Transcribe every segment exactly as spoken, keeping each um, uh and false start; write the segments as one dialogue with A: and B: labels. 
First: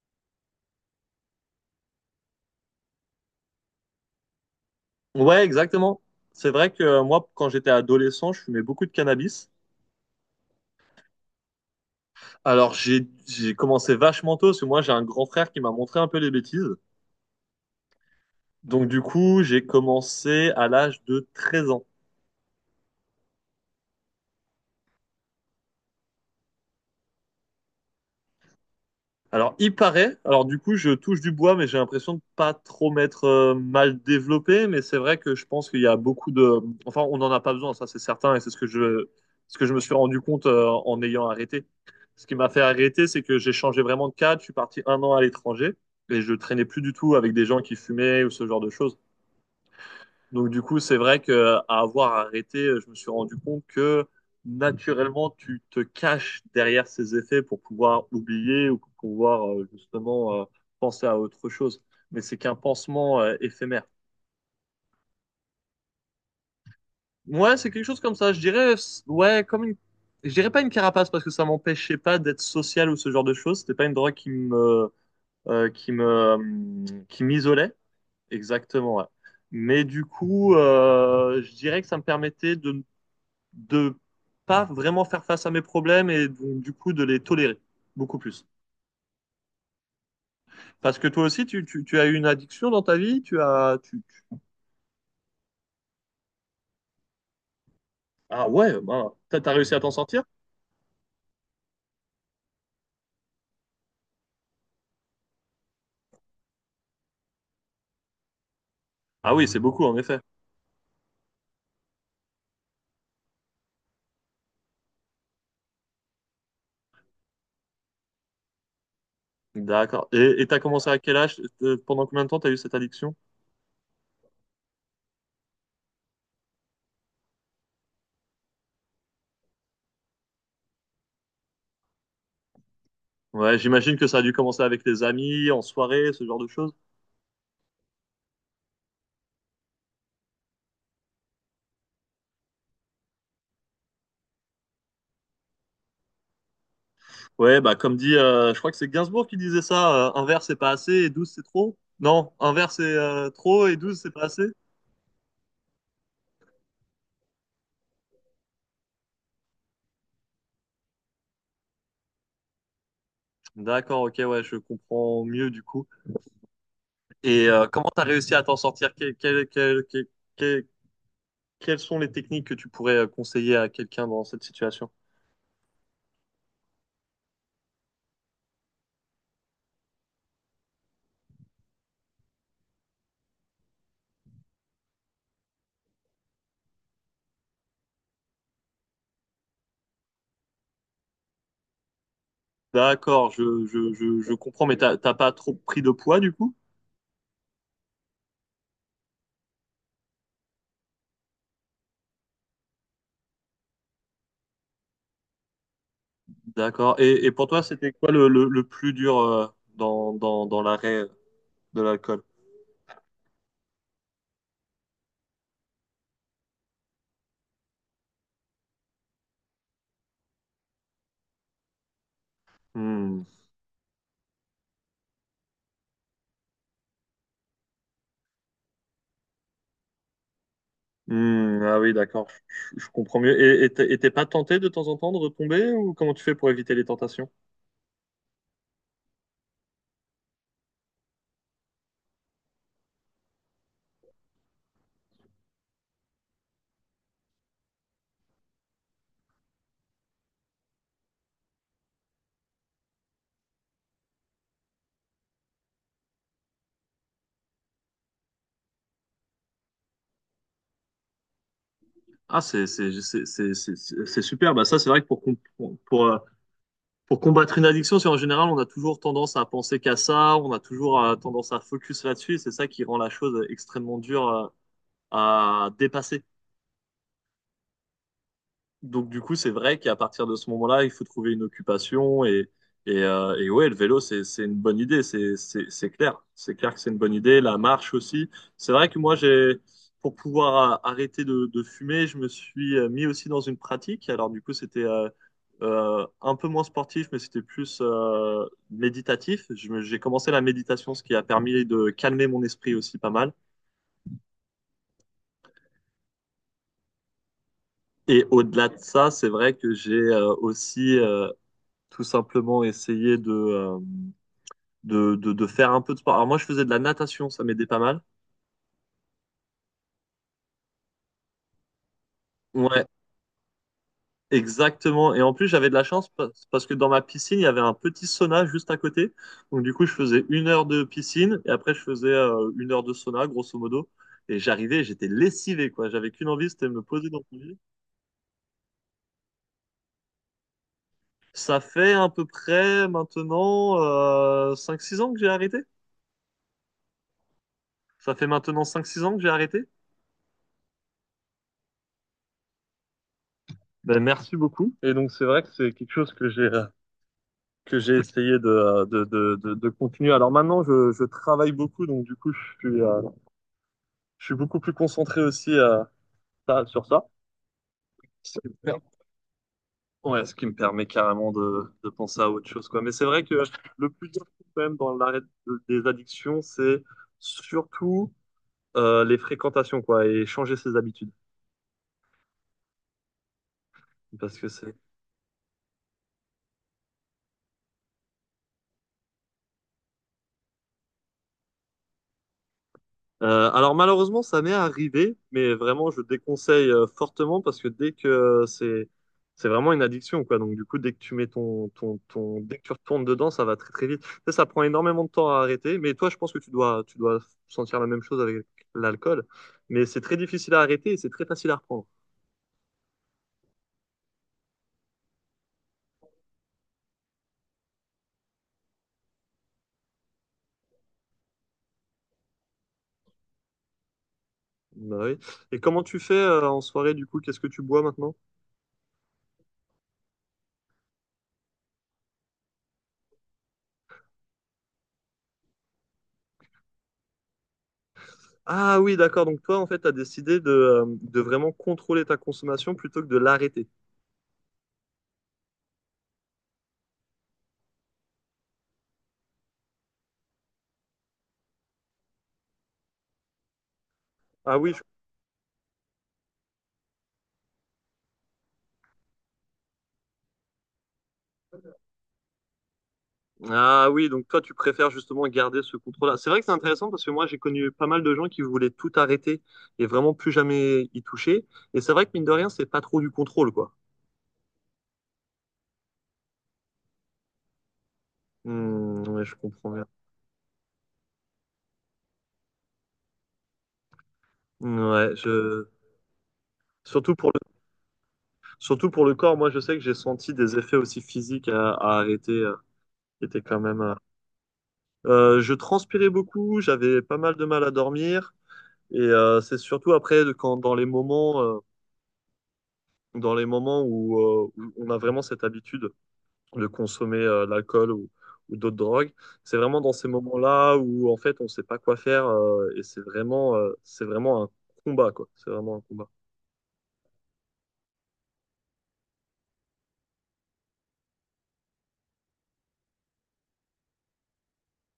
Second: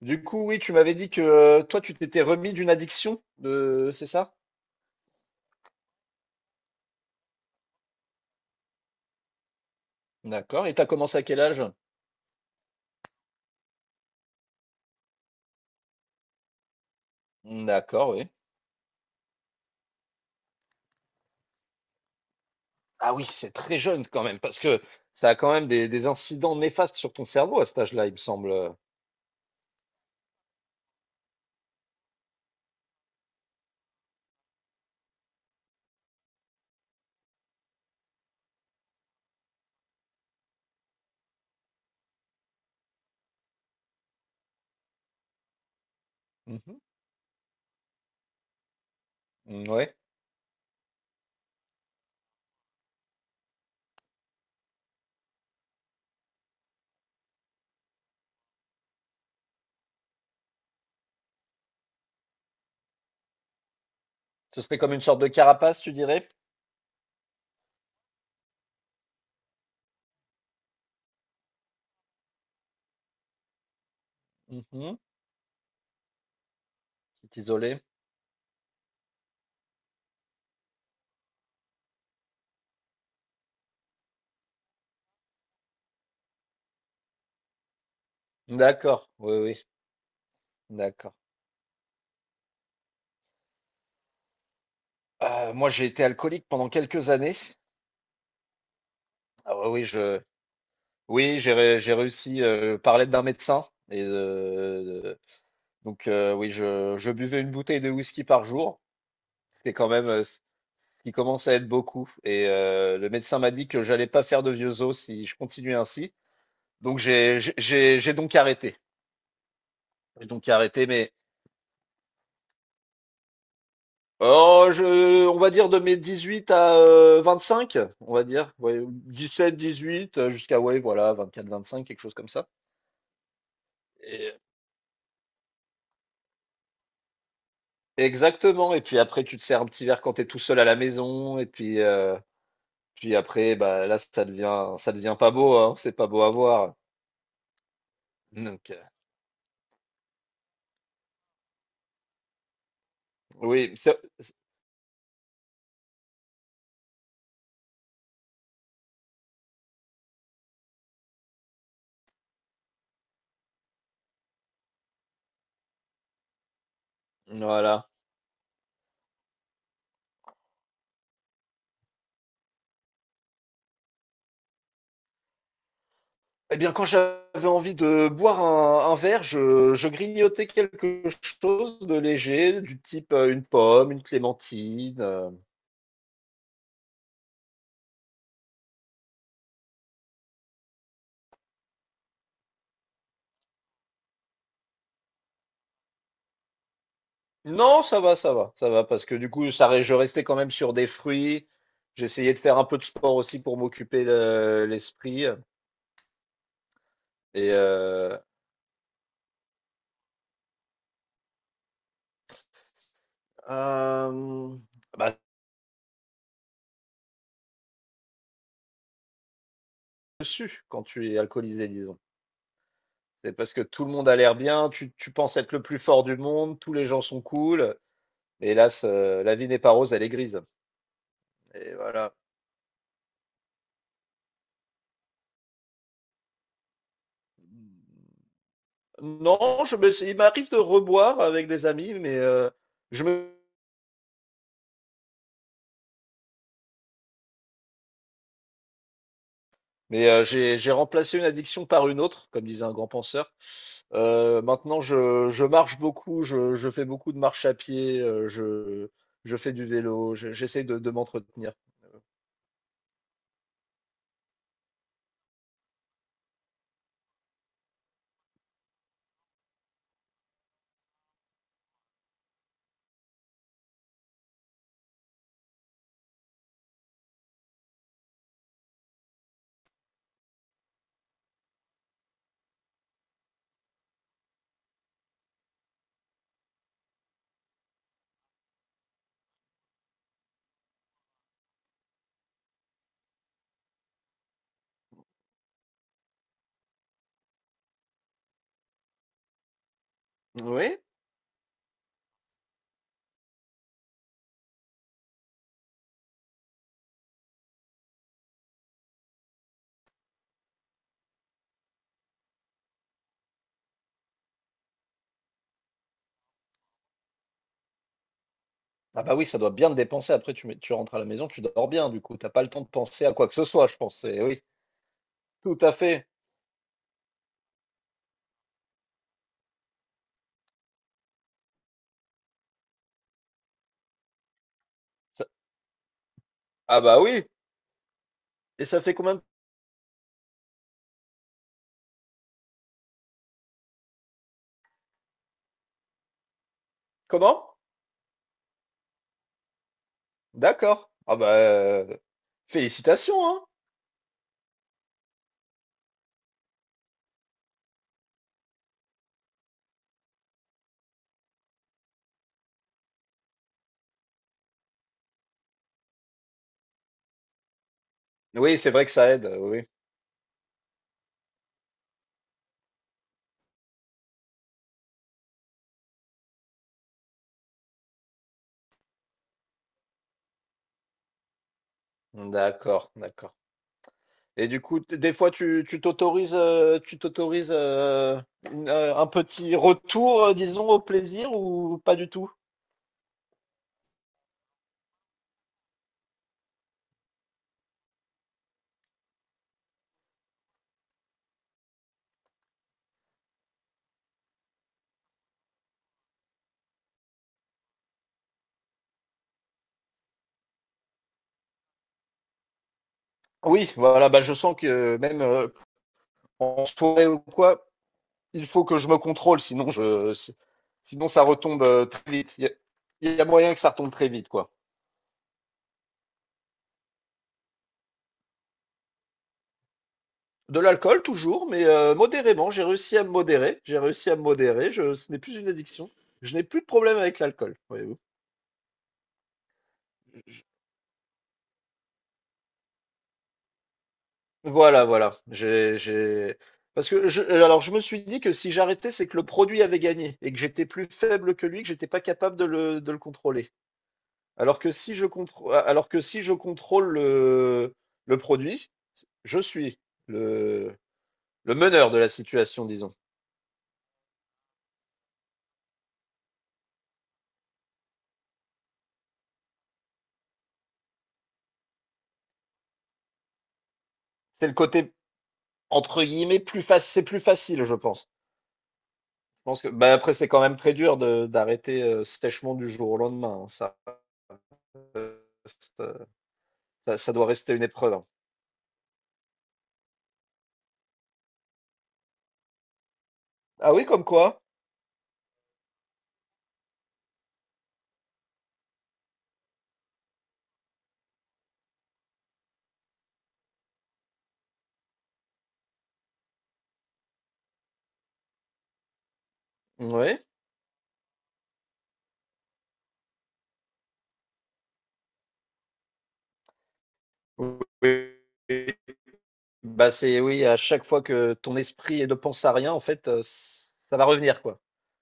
A: Du coup, oui, tu m'avais dit que euh, toi, tu t'étais remis d'une addiction, de... c'est ça?
B: Ouais, exactement. C'est vrai que euh, moi, quand j'étais adolescent, je fumais beaucoup de cannabis.
A: D'accord. Et t'as commencé à quel âge?
B: Alors, j'ai j'ai commencé vachement tôt, parce que moi, j'ai un grand frère qui m'a montré un peu les bêtises.
A: D'accord, oui.
B: Donc, du coup, j'ai commencé à l'âge de treize ans.
A: Ah oui, c'est très jeune quand même, parce que ça a quand même des, des incidents néfastes sur ton cerveau à cet âge-là, il me semble.
B: Alors, il paraît, alors du coup, je touche du bois, mais j'ai l'impression de pas trop m'être euh, mal développé. Mais c'est vrai que je pense qu'il y a beaucoup de. Enfin, on n'en a pas besoin, ça c'est certain, et c'est ce que je, ce que je me suis rendu compte euh, en ayant arrêté. Ce qui m'a fait arrêter, c'est que j'ai changé vraiment de cadre. Je suis parti un an à l'étranger et je
A: Mmh
B: traînais
A: mh.
B: plus du tout avec des gens qui fumaient ou ce genre de choses.
A: Mmh, ouais.
B: Donc du coup, c'est vrai que à avoir arrêté, je me suis rendu compte que naturellement, tu te caches derrière ces effets pour pouvoir oublier ou pour pouvoir euh, justement euh, penser à autre chose. Mais c'est qu'un pansement euh, éphémère.
A: Ce serait comme une sorte de carapace, tu dirais?
B: Ouais, c'est quelque chose comme ça. Je dirais, c- ouais, comme une, je dirais pas une carapace parce que ça m'empêchait pas d'être social ou ce genre de choses. C'était pas une drogue qui
A: Mmh
B: me,
A: mh,
B: euh, qui me, euh, qui
A: qui
B: m'isolait.
A: t'isolait.
B: Exactement, ouais. Mais du coup, euh, je dirais que ça me permettait de de pas vraiment faire face à mes problèmes et donc, du coup de les tolérer beaucoup plus.
A: D'accord, oui, oui,
B: Parce que
A: d'accord.
B: toi aussi, tu, tu, tu as eu une addiction dans ta vie, tu as... Tu, tu-
A: Heu, moi, j'ai été alcoolique pendant quelques années.
B: Ah ouais, bah, t'as t'as
A: Ah ouais,
B: réussi à
A: oui,
B: t'en
A: je
B: sortir?
A: oui, j'ai ré j'ai réussi, heu, par l'aide d'un médecin et heu, donc heu, oui, je je buvais une bouteille de whisky par jour.
B: Ah oui, c'est
A: C'était
B: beaucoup
A: quand
B: en
A: même,
B: effet.
A: heu, ce ce qui commence à être beaucoup et heu, le médecin m'a dit que j'allais pas faire de vieux os si je continuais ainsi. Donc j'ai j'ai j'ai j'ai donc arrêté.
B: D'accord.
A: J'ai
B: Et et
A: donc
B: t'as
A: arrêté,
B: commencé à
A: mais
B: quel âge? Euh, Pendant combien de temps t'as eu cette addiction?
A: oh, je, on va dire de mes dix-huit à euh, vingt-cinq, on va dire. Ouais, dix-sept, dix-huit, euh, jusqu'à, ouais, voilà, vingt-quatre, vingt-cinq, quelque chose comme ça.
B: Ouais, j'imagine que ça a dû
A: Et-
B: commencer avec les amis, en soirée, ce genre de choses.
A: exactement. Et puis après, tu te sers un petit verre quand t'es tout seul à la maison. Et puis, euh, puis après, bah, là, ça devient, ça devient pas beau, hein. C'est pas beau à voir.
B: Ouais, bah comme dit, euh, je crois
A: Donc,
B: que
A: euh,
B: c'est Gainsbourg qui disait ça, euh, un verre c'est pas assez et douze c'est trop. Non, un verre c'est euh, trop
A: oui,
B: et
A: c'est-
B: douze c'est pas
A: c'est-
B: assez. D'accord, ok, ouais, je comprends mieux du coup. Et euh,
A: voilà.
B: comment tu as réussi à t'en sortir? Que- que- que- que- que- Quelles sont les techniques que tu pourrais euh, conseiller à quelqu'un dans cette situation?
A: Eh bien, quand j'avais envie de boire un, un verre, je, je grignotais quelque chose de léger, du type euh, une pomme, une clémentine. Euh,
B: D'accord, je, je, je, je comprends, mais t'as t'as pas trop pris de poids du coup?
A: Non, ça va, ça va, ça va, parce que du coup, ça, re- je restais quand même sur des fruits. J'essayais de faire un peu de sport aussi pour m'occuper le- l'esprit.
B: D'accord. Et, et pour
A: Et
B: toi, c'était quoi
A: euh,
B: le, le, le plus dur euh, dans, dans, dans l'arrêt de l'alcool?
A: euh, bah, Dessus, quand tu es alcoolisé, disons.
B: Hmm.
A: C'est parce que tout le monde a l'air bien, tu, tu penses être le plus fort du monde, tous les gens sont cool. Mais hélas, euh, la vie n'est pas rose, elle est grise.
B: Hmm,
A: Et
B: ah oui,
A: voilà.
B: d'accord, je, je- je comprends mieux. Et et t'es et t'es pas tenté de temps en temps de retomber ou comment tu fais pour éviter les tentations?
A: Non, je me, il m'arrive de reboire avec des amis, mais euh, je me Mais euh, j'ai j'ai remplacé une addiction par une autre, comme disait un grand penseur. Euh, maintenant, je, je marche beaucoup, je, je fais beaucoup de marche à pied, euh, je, je fais du vélo, je- j'essaie de, de m'entretenir.
B: Ah, c'est c'est- c'est- c'est- c'est- c'est c'est super. Bah, ça, c'est vrai que pour, comp- pour, pour combattre une addiction, c'est en général, on a toujours tendance à penser qu'à ça, on a toujours euh, tendance à focus là-dessus, et c'est ça qui rend la chose extrêmement dure euh, à dépasser. Donc du coup, c'est vrai qu'à partir de ce moment-là, il faut trouver une occupation et et, euh, et ouais, le vélo, c'est c'est une bonne idée, c'est c'est c'est clair, c'est clair que c'est une bonne idée. La marche aussi. C'est vrai que moi, j'ai pour pouvoir a- arrêter de, de fumer, je me suis euh, mis aussi dans une pratique. Alors du coup, c'était euh, euh, un peu moins sportif, mais c'était plus euh, méditatif. Je me- J'ai commencé la
A: Oui.
B: méditation, ce qui a permis de calmer mon esprit aussi pas mal. Et au-delà de ça, c'est vrai que j'ai euh, aussi euh, tout simplement essayer de, euh, de, de, de faire un peu de sport. Alors moi, je faisais de la natation, ça m'aidait pas mal.
A: Ah bah oui, ça doit bien te dépenser. Après, tu, mets- tu rentres à la maison, tu dors bien, du coup, t'as pas le temps de
B: Ouais,
A: penser à quoi que ce soit, je pense. Eh oui,
B: exactement. Et en plus,
A: tout
B: j'avais
A: à
B: de la
A: fait.
B: chance pa- parce que dans ma piscine, il y avait un petit sauna juste à côté. Donc du coup, je faisais une heure de piscine et après, je faisais euh, une heure de sauna, grosso modo. Et j'arrivais, j'étais
A: Ça-
B: lessivé, quoi. J'avais qu'une envie, c'était de
A: Ah
B: me
A: bah
B: poser dans
A: oui.
B: mon lit.
A: Et ça fait combien de...
B: Ça fait à peu près maintenant euh, cinq six ans que j'ai arrêté.
A: Comment?
B: Ça fait maintenant cinq six ans que j'ai arrêté.
A: D'accord. Ah bah euh, félicitations, hein.
B: Ben, merci beaucoup. Et donc, c'est vrai que c'est quelque chose que j'ai que j'ai essayé de, de, de, de, de continuer. Alors maintenant, je, je travaille beaucoup, donc du coup, je suis, euh, je suis beaucoup plus concentré aussi euh, ça- sur ça. Ce qui
A: Oui,
B: me
A: c'est vrai
B: per-
A: que ça aide. Oui.
B: Ouais, ce qui me permet carrément de, de penser à autre chose, quoi. Mais c'est vrai que le plus dur, quand même, dans l'arrêt de- des addictions, c'est surtout euh, les fréquentations, quoi, et changer ses habitudes.
A: D'accord, d'accord.
B: Parce
A: Et
B: que
A: du
B: c'est
A: coup, t- des fois, tu tu t'autorises euh, tu t'autorises euh, une, euh, un petit retour, euh, disons, au plaisir ou pas du tout?
B: Euh, alors malheureusement, ça m'est arrivé, mais vraiment, je déconseille euh, fortement parce que dès que euh, c'est c'est vraiment une addiction, quoi. Donc du coup, dès que tu mets ton, ton, ton dès que tu retournes dedans, ça va très très vite. Ça, ça prend énormément de temps à arrêter. Mais toi, je pense que tu dois tu dois sentir la même chose avec l'alcool. Mais c'est très difficile à arrêter et c'est très facile à reprendre.
A: Oui, voilà, bah je sens que euh, même euh, en soirée ou quoi, il faut que je me contrôle, sinon je si- sinon ça retombe euh, très vite. Il y, a il y a moyen que ça retombe très vite, quoi.
B: Bah oui. Et comment tu fais euh, en soirée du coup? Qu'est-ce que tu bois maintenant?
A: De l'alcool toujours, mais euh, modérément. J'ai réussi à me modérer. J'ai réussi à me modérer. Je, ce n'est plus une addiction. Je n'ai plus de problème avec l'alcool, voyez-vous.
B: Ah oui, d'accord. Donc toi, en fait, t'as décidé de, euh, de vraiment contrôler ta consommation plutôt que de l'arrêter.
A: Voilà, voilà. J'ai, j'ai... Parce que je, alors je me suis dit que si j'arrêtais, c'est que le produit avait gagné et que j'étais plus faible que lui, que j'étais pas capable de le, de le contrôler. Alors
B: Ah
A: que
B: oui,
A: si je contrô- alors que si je contrôle le, le produit, je suis le, le meneur de la situation, disons.
B: ah oui, donc toi, tu préfères justement garder ce contrôle-là. C'est vrai que c'est intéressant parce que moi, j'ai connu pas mal de gens qui voulaient tout arrêter et vraiment plus jamais y toucher. Et c'est vrai que mine de rien, c'est pas trop du contrôle, quoi.
A: C'est le côté entre guillemets plus facile, c'est plus facile, je pense.
B: Hmm, ouais, je
A: Je pense que
B: comprends bien.
A: bah après c'est quand même très dur de d'arrêter euh, sèchement du jour au lendemain, hein. Ça,
B: Hmm, ouais, je...
A: reste, euh, ça, ça
B: Surtout
A: doit
B: pour le...
A: rester une épreuve, hein.
B: Surtout pour le corps, moi, je sais que j'ai senti des effets aussi physiques à, à arrêter, euh, qui étaient quand
A: Ah oui,
B: même... euh,
A: comme quoi?
B: euh, je transpirais beaucoup, j'avais pas mal de mal à dormir. Et euh, c'est surtout après, de- quand, dans les moments, euh, dans les moments où, euh, où on a vraiment cette habitude de consommer euh, de l'alcool ou, ou d'autres drogues. C'est vraiment dans ces
A: Oui.
B: moments-là où en fait on sait pas quoi faire euh, et c'est vraiment euh, c'est vraiment un combat quoi. C'est vraiment un combat.
A: Oui, bah, c'est oui, à chaque fois que ton esprit ne pense à rien, en fait, heu, ç ça va revenir, quoi.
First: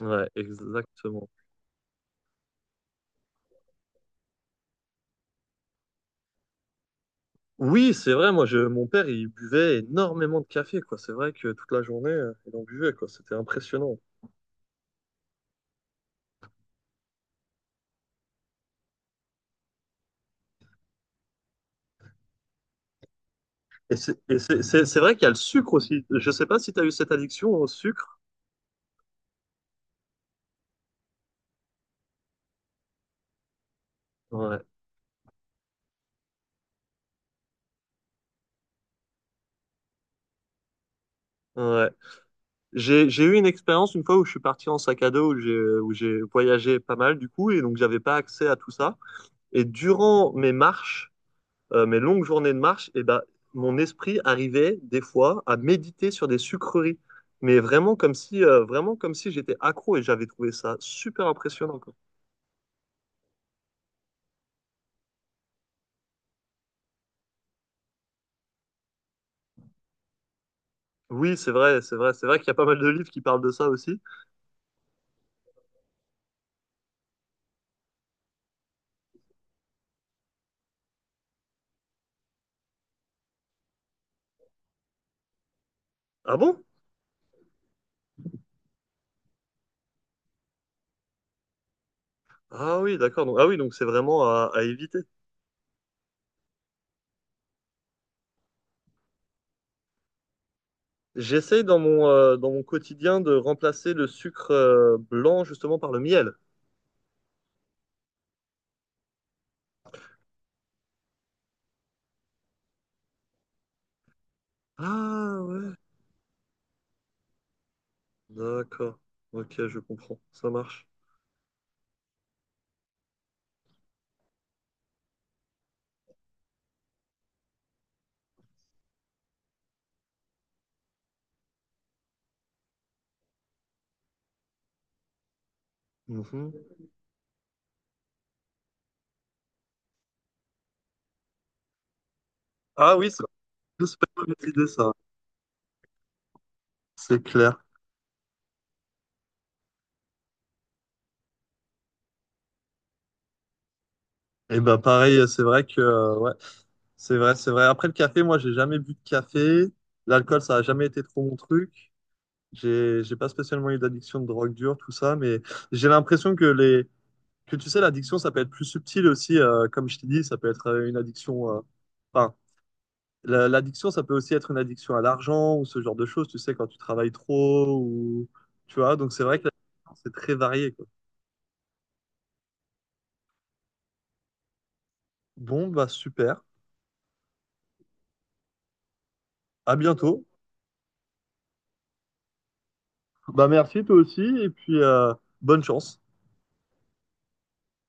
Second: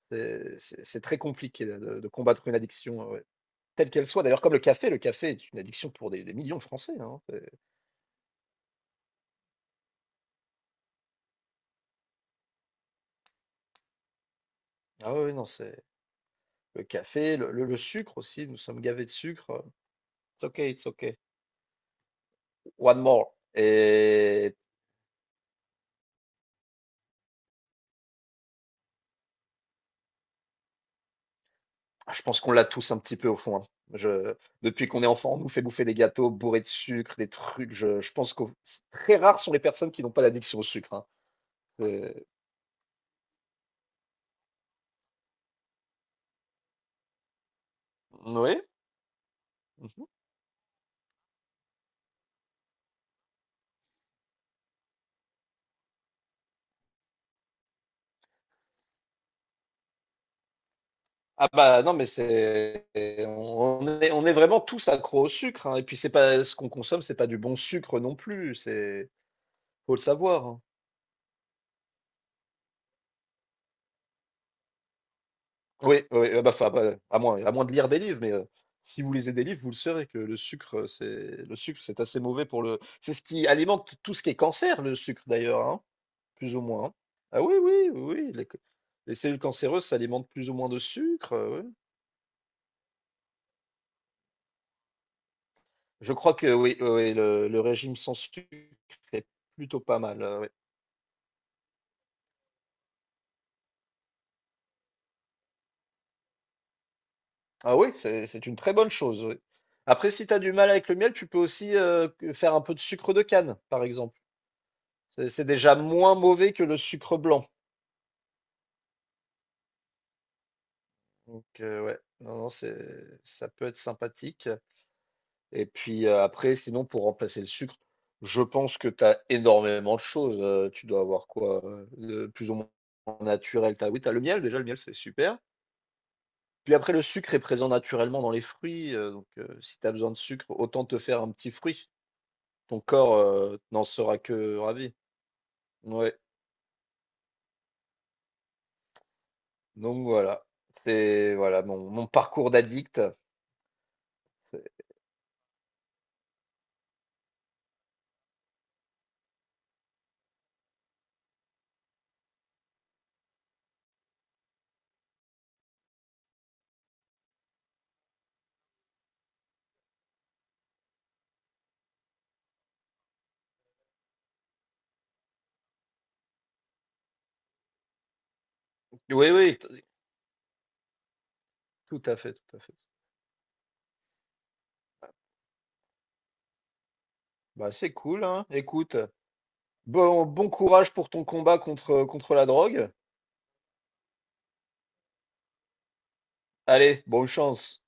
B: Ouais,
A: C'est c'est c'est très
B: exactement.
A: compliqué de de de combattre une addiction, heu, ouais, telle qu'elle soit. D'ailleurs, comme le café, le café est une addiction pour des des millions de Français, hein. C'est
B: Oui, c'est vrai. Moi, je, mon père, il buvait énormément de café, quoi. C'est vrai que toute la journée, euh, il en buvait, quoi. C'était impressionnant.
A: ah oui, oui, non, c'est le café, le le le sucre aussi, nous sommes gavés de sucre, it's okay, it's okay, one more
B: Et c'est et
A: et
B: c'est- c'est- c'est vrai qu'il y a le sucre aussi. Je sais pas si tu as eu cette addiction au sucre.
A: ah, je pense qu'on l'a tous un petit peu au fond, hein. Je,
B: Ouais.
A: depuis qu'on est enfant, on nous fait bouffer des gâteaux bourrés de sucre, des trucs. Je, je pense que très rares sont les personnes qui n'ont pas d'addiction au sucre, hein.
B: Ouais.
A: C'est-
B: J'ai, j'ai eu une expérience une fois où je suis parti en sac à dos, où j'ai, où j'ai voyagé pas mal du coup, et donc j'avais pas accès à
A: Oui.
B: tout ça. Et
A: Mhm.
B: durant mes marches, euh, mes longues journées de marche, et ben, mon esprit arrivait des fois à méditer sur des sucreries. Mais vraiment comme si, euh, vraiment comme si j'étais accro et j'avais trouvé ça super
A: Ah
B: impressionnant,
A: bah
B: quoi.
A: non, mais c'est on est, on est vraiment tous accros au sucre, hein. Et puis c'est pas ce qu'on consomme, c'est pas du bon sucre non plus. C'est faut le savoir, hein.
B: Oui, c'est vrai, c'est vrai, c'est vrai qu'il y a pas mal de livres qui parlent de ça aussi.
A: Oui, oui, ah bah, enfin, bah, à moins, à moins de lire des livres, mais euh, si vous lisez des livres, vous le saurez que le sucre, euh, c'est le sucre, c'est assez mauvais pour le. C'est ce qui alimente tout ce qui est cancer, le sucre d'ailleurs, hein,
B: Ah
A: plus ou
B: bon?
A: moins, hein. Ah oui, oui, oui, oui, les, ca- les cellules cancéreuses s'alimentent plus ou moins de sucre. Euh, oui.
B: Ah oui, d'accord. Donc, ah oui, donc c'est vraiment à, à éviter.
A: Je crois que oui, oui, oui, le, le régime sans sucre est plutôt pas mal. Euh, oui.
B: J'essaye dans mon, euh, dans mon quotidien de remplacer le sucre euh, blanc justement par le miel.
A: Ah oui, c'est c'est une très bonne chose, oui. Après, si tu as du mal avec le miel, tu peux aussi euh, que- faire un peu de sucre de canne, par exemple. C'est
B: Ah
A: c'est
B: ouais,
A: déjà moins mauvais que le sucre blanc.
B: d'accord. Ok, je comprends. Ça marche.
A: Donc euh, ouais, non, non, c'est, ça peut être sympathique. Et puis euh, après, sinon, pour remplacer le sucre, je pense que tu as énormément de choses. Euh, tu dois avoir quoi? Euh, De plus ou moins naturel. T'as, oui, tu as le miel, déjà, le miel, c'est super.
B: Mhm.
A: Puis après, le sucre est présent naturellement dans les fruits, euh, donc euh, si tu as besoin de sucre, autant te faire un petit fruit. Ton
B: Ah oui,
A: corps euh, n'en
B: j'espère
A: sera
B: pas
A: que
B: maîtriser ça,
A: ravi. Ouais,
B: c'est clair.
A: donc voilà. C'est voilà mon, mon parcours d'addict.
B: Et ben
A: C'est-
B: pareil, euh, c'est vrai que euh, ouais, c'est vrai, c'est vrai. Après le café, moi j'ai jamais bu de café. L'alcool, ça a jamais été trop mon truc. J'ai j'ai pas spécialement eu d'addiction de drogue dure, tout ça, mais j'ai l'impression que les que tu sais, l'addiction, ça peut être plus subtil aussi, euh, comme je t'ai dit, ça peut être euh, une addiction. euh, Enfin, la- L'addiction, ça peut aussi être une addiction à l'argent ou ce genre de choses, tu sais, quand tu travailles trop ou tu vois. Donc c'est
A: Oui,
B: vrai que
A: oui, t-
B: l'addiction, c'est très varié, quoi.
A: tout à fait, tout à fait.
B: Bon, bah super.
A: Bah, c'est cool, hein. Écoute.
B: À bientôt.
A: Bon, bon courage pour ton combat contre, contre la drogue.
B: Bah merci toi aussi et puis euh, bonne chance.
A: Allez, bonne chance.